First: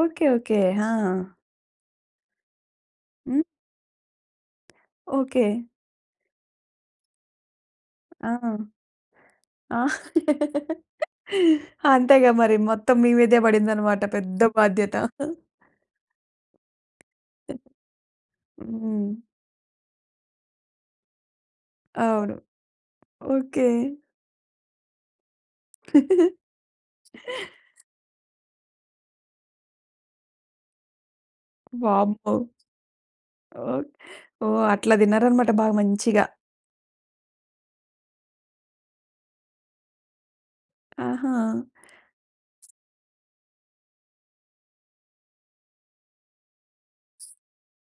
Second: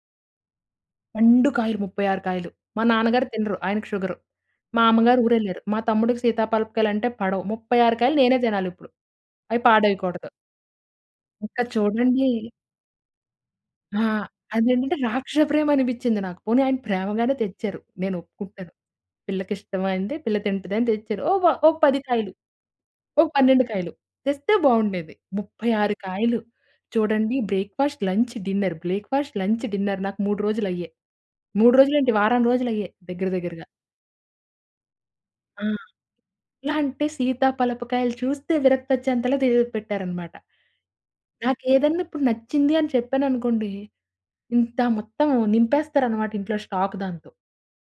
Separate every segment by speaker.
Speaker 1: Okay. Okay. ఆ!
Speaker 2: పండు కాయలు 36 కాయలు. మా నాన్నగారు
Speaker 1: హ్మ్.
Speaker 2: తినరు ఆయనకి షుగరు. మా అమ్మగారు
Speaker 1: ఓకే.
Speaker 2: ఊరెల్లారు. మా తమ్ముడికి సీతా పాలపకాయలంటే పడవు. 36 కాయలు నేనే
Speaker 1: ఆ!
Speaker 2: తినాలిప్పుడు. అవి
Speaker 1: ఆ!
Speaker 2: పాడెయ్యకూడదు. ఇంక చూడండి.
Speaker 1: అంతేగా మరి మొత్తం మీ మీదే పడిందనమాట
Speaker 2: ఆ!
Speaker 1: పెద్ద
Speaker 2: అదంటే
Speaker 1: బాధ్యత.
Speaker 2: రాక్షస ప్రేమనిపించింది నాకు. పోనీ ఆయన ప్రేమగానే తెచ్చారు. నేను ఒప్పుకుంటాను.
Speaker 1: హ్మ్.
Speaker 2: పిల్లకిష్టమైంది, పిల్ల తింటదని తెచ్చారు. ఓ వ ఓ 10 కాయలు,
Speaker 1: అవును.
Speaker 2: ఓ
Speaker 1: ఓకే.
Speaker 2: 12 కాయలు తెస్తే బాగుండేది. 36 కాయలు. చూడండి breakfast, lunch, dinner, breakfast, lunch, dinner నాకు 3 రోజులయ్యే. 3 రోజులేంటి
Speaker 1: వామ్మో!
Speaker 2: వారం రోజులయ్యే దగ్గర, దగ్గరగా.
Speaker 1: ఓహ్! ఓహ్! అట్లా తిన్నారనమాట
Speaker 2: ఆ!
Speaker 1: బాగా మంచిగా!
Speaker 2: ఎలాఅంటే, సీత పలపకాయలు చూస్తే విరక్తొచెంతలా తి పెట్టారనమాట.
Speaker 1: ఆహా!
Speaker 2: నాకేదన్నా ఇప్పుడు నచ్చింది అని చెప్పాననుకోండి. ఇంత మొత్తం నింపేస్తారనమాట ఇంట్లో స్టాక్ దాంతో.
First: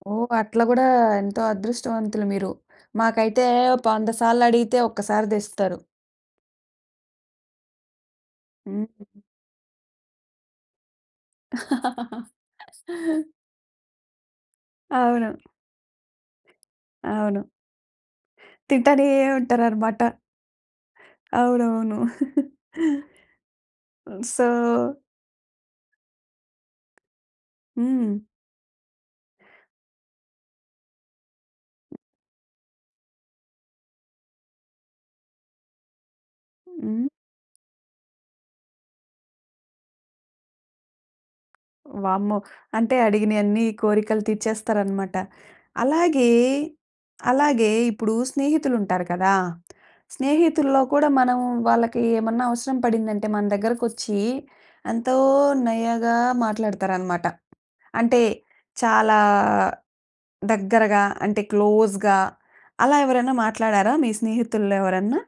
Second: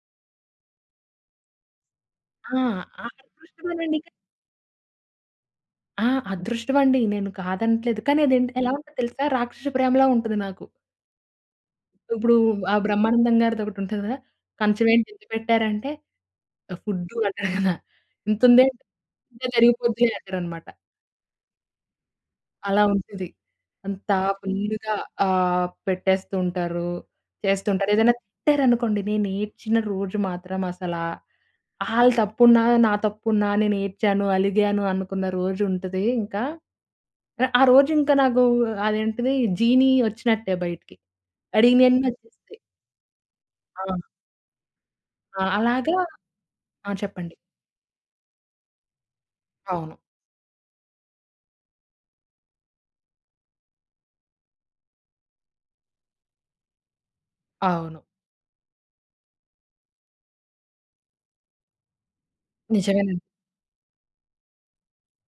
Speaker 1: ఓహ్! అట్లా కూడా ఎంతో అదృష్టవంతులు మీరు.
Speaker 2: ఆ! ఆ
Speaker 1: మాకైతే
Speaker 2: అదృష్టం మనేనిక
Speaker 1: వంద సార్లు అడిగితే ఒక్కసారి తెస్తారు.
Speaker 2: ఆ! అదృష్టం అండి. నేను కాదనట్లేదు. కానీ, అదంటే ఏలా
Speaker 1: హ్మ్.
Speaker 2: ఉందో
Speaker 1: హ్మ్.
Speaker 2: తెలుసా? రాక్షస ప్రేమలా ఉంటది నాకు. ఇప్పుడు ఆహ్, బ్రహ్మానందం గారిదొకటుంటది గదా! కంచవేంటి ఇంత
Speaker 1: అవును.
Speaker 2: పెట్టారంటే, ఫుడ్డు
Speaker 1: అవును.
Speaker 2: అంటారు గదా! ఇంతుందే,
Speaker 1: తింటానే
Speaker 2: తింటే
Speaker 1: ఉంటారనమాట.
Speaker 2: జరిగిపోద్దంటారనమాట.
Speaker 1: అవునవును.
Speaker 2: అలా ఉంటది. అంతా
Speaker 1: హ్మ్, సో
Speaker 2: ఫుల్‌గా ఆహ్, పెట్టేస్తూ ఉంటారు. చేస్తుంటారు
Speaker 1: హ్మ్.
Speaker 2: ఏదైనా తిట్టారనుకోండి. నేనేడ్చిన రోజు మాత్రం అసలా ఆళ్ళు తప్పున్నా, నా తప్పున్నా నేనేడ్చాను, అలిగాను అనుకున్న రోజుంటదింకా.
Speaker 1: హ్మ్.
Speaker 2: ఆ రోజు ఇంక నాకు అదేంటిది జీనీ వచ్చినట్టే బయటికి,
Speaker 1: వామ్మో!
Speaker 2: అడిగినయన్నొచ్చేస్తాయి.
Speaker 1: అంటే అడిగినయన్నీ
Speaker 2: ఆ!
Speaker 1: కోరికలు తీర్చేస్తారనమాట.
Speaker 2: ఆ! అలాగా
Speaker 1: అలాగే
Speaker 2: ఆ! చెప్పండి.
Speaker 1: అలాగే ఇప్పుడు స్నేహితులుంటారు కదా!
Speaker 2: అవును.
Speaker 1: స్నేహితుల్లో కూడా మనం వాళ్ళకేమన్నా అవసరం పడిందంటే మన దగ్గరకొచ్చి, ఎంతో నయగా మాట్లాడతారనమాట.
Speaker 2: అవును.
Speaker 1: అంటే, చాలా దగ్గరగా అంటే క్లోజ్‌గా అలా
Speaker 2: నిజమేనండి.
Speaker 1: ఎవరైనా మాట్లాడారా మీ స్నేహితుల్లో ఎవరన్నా?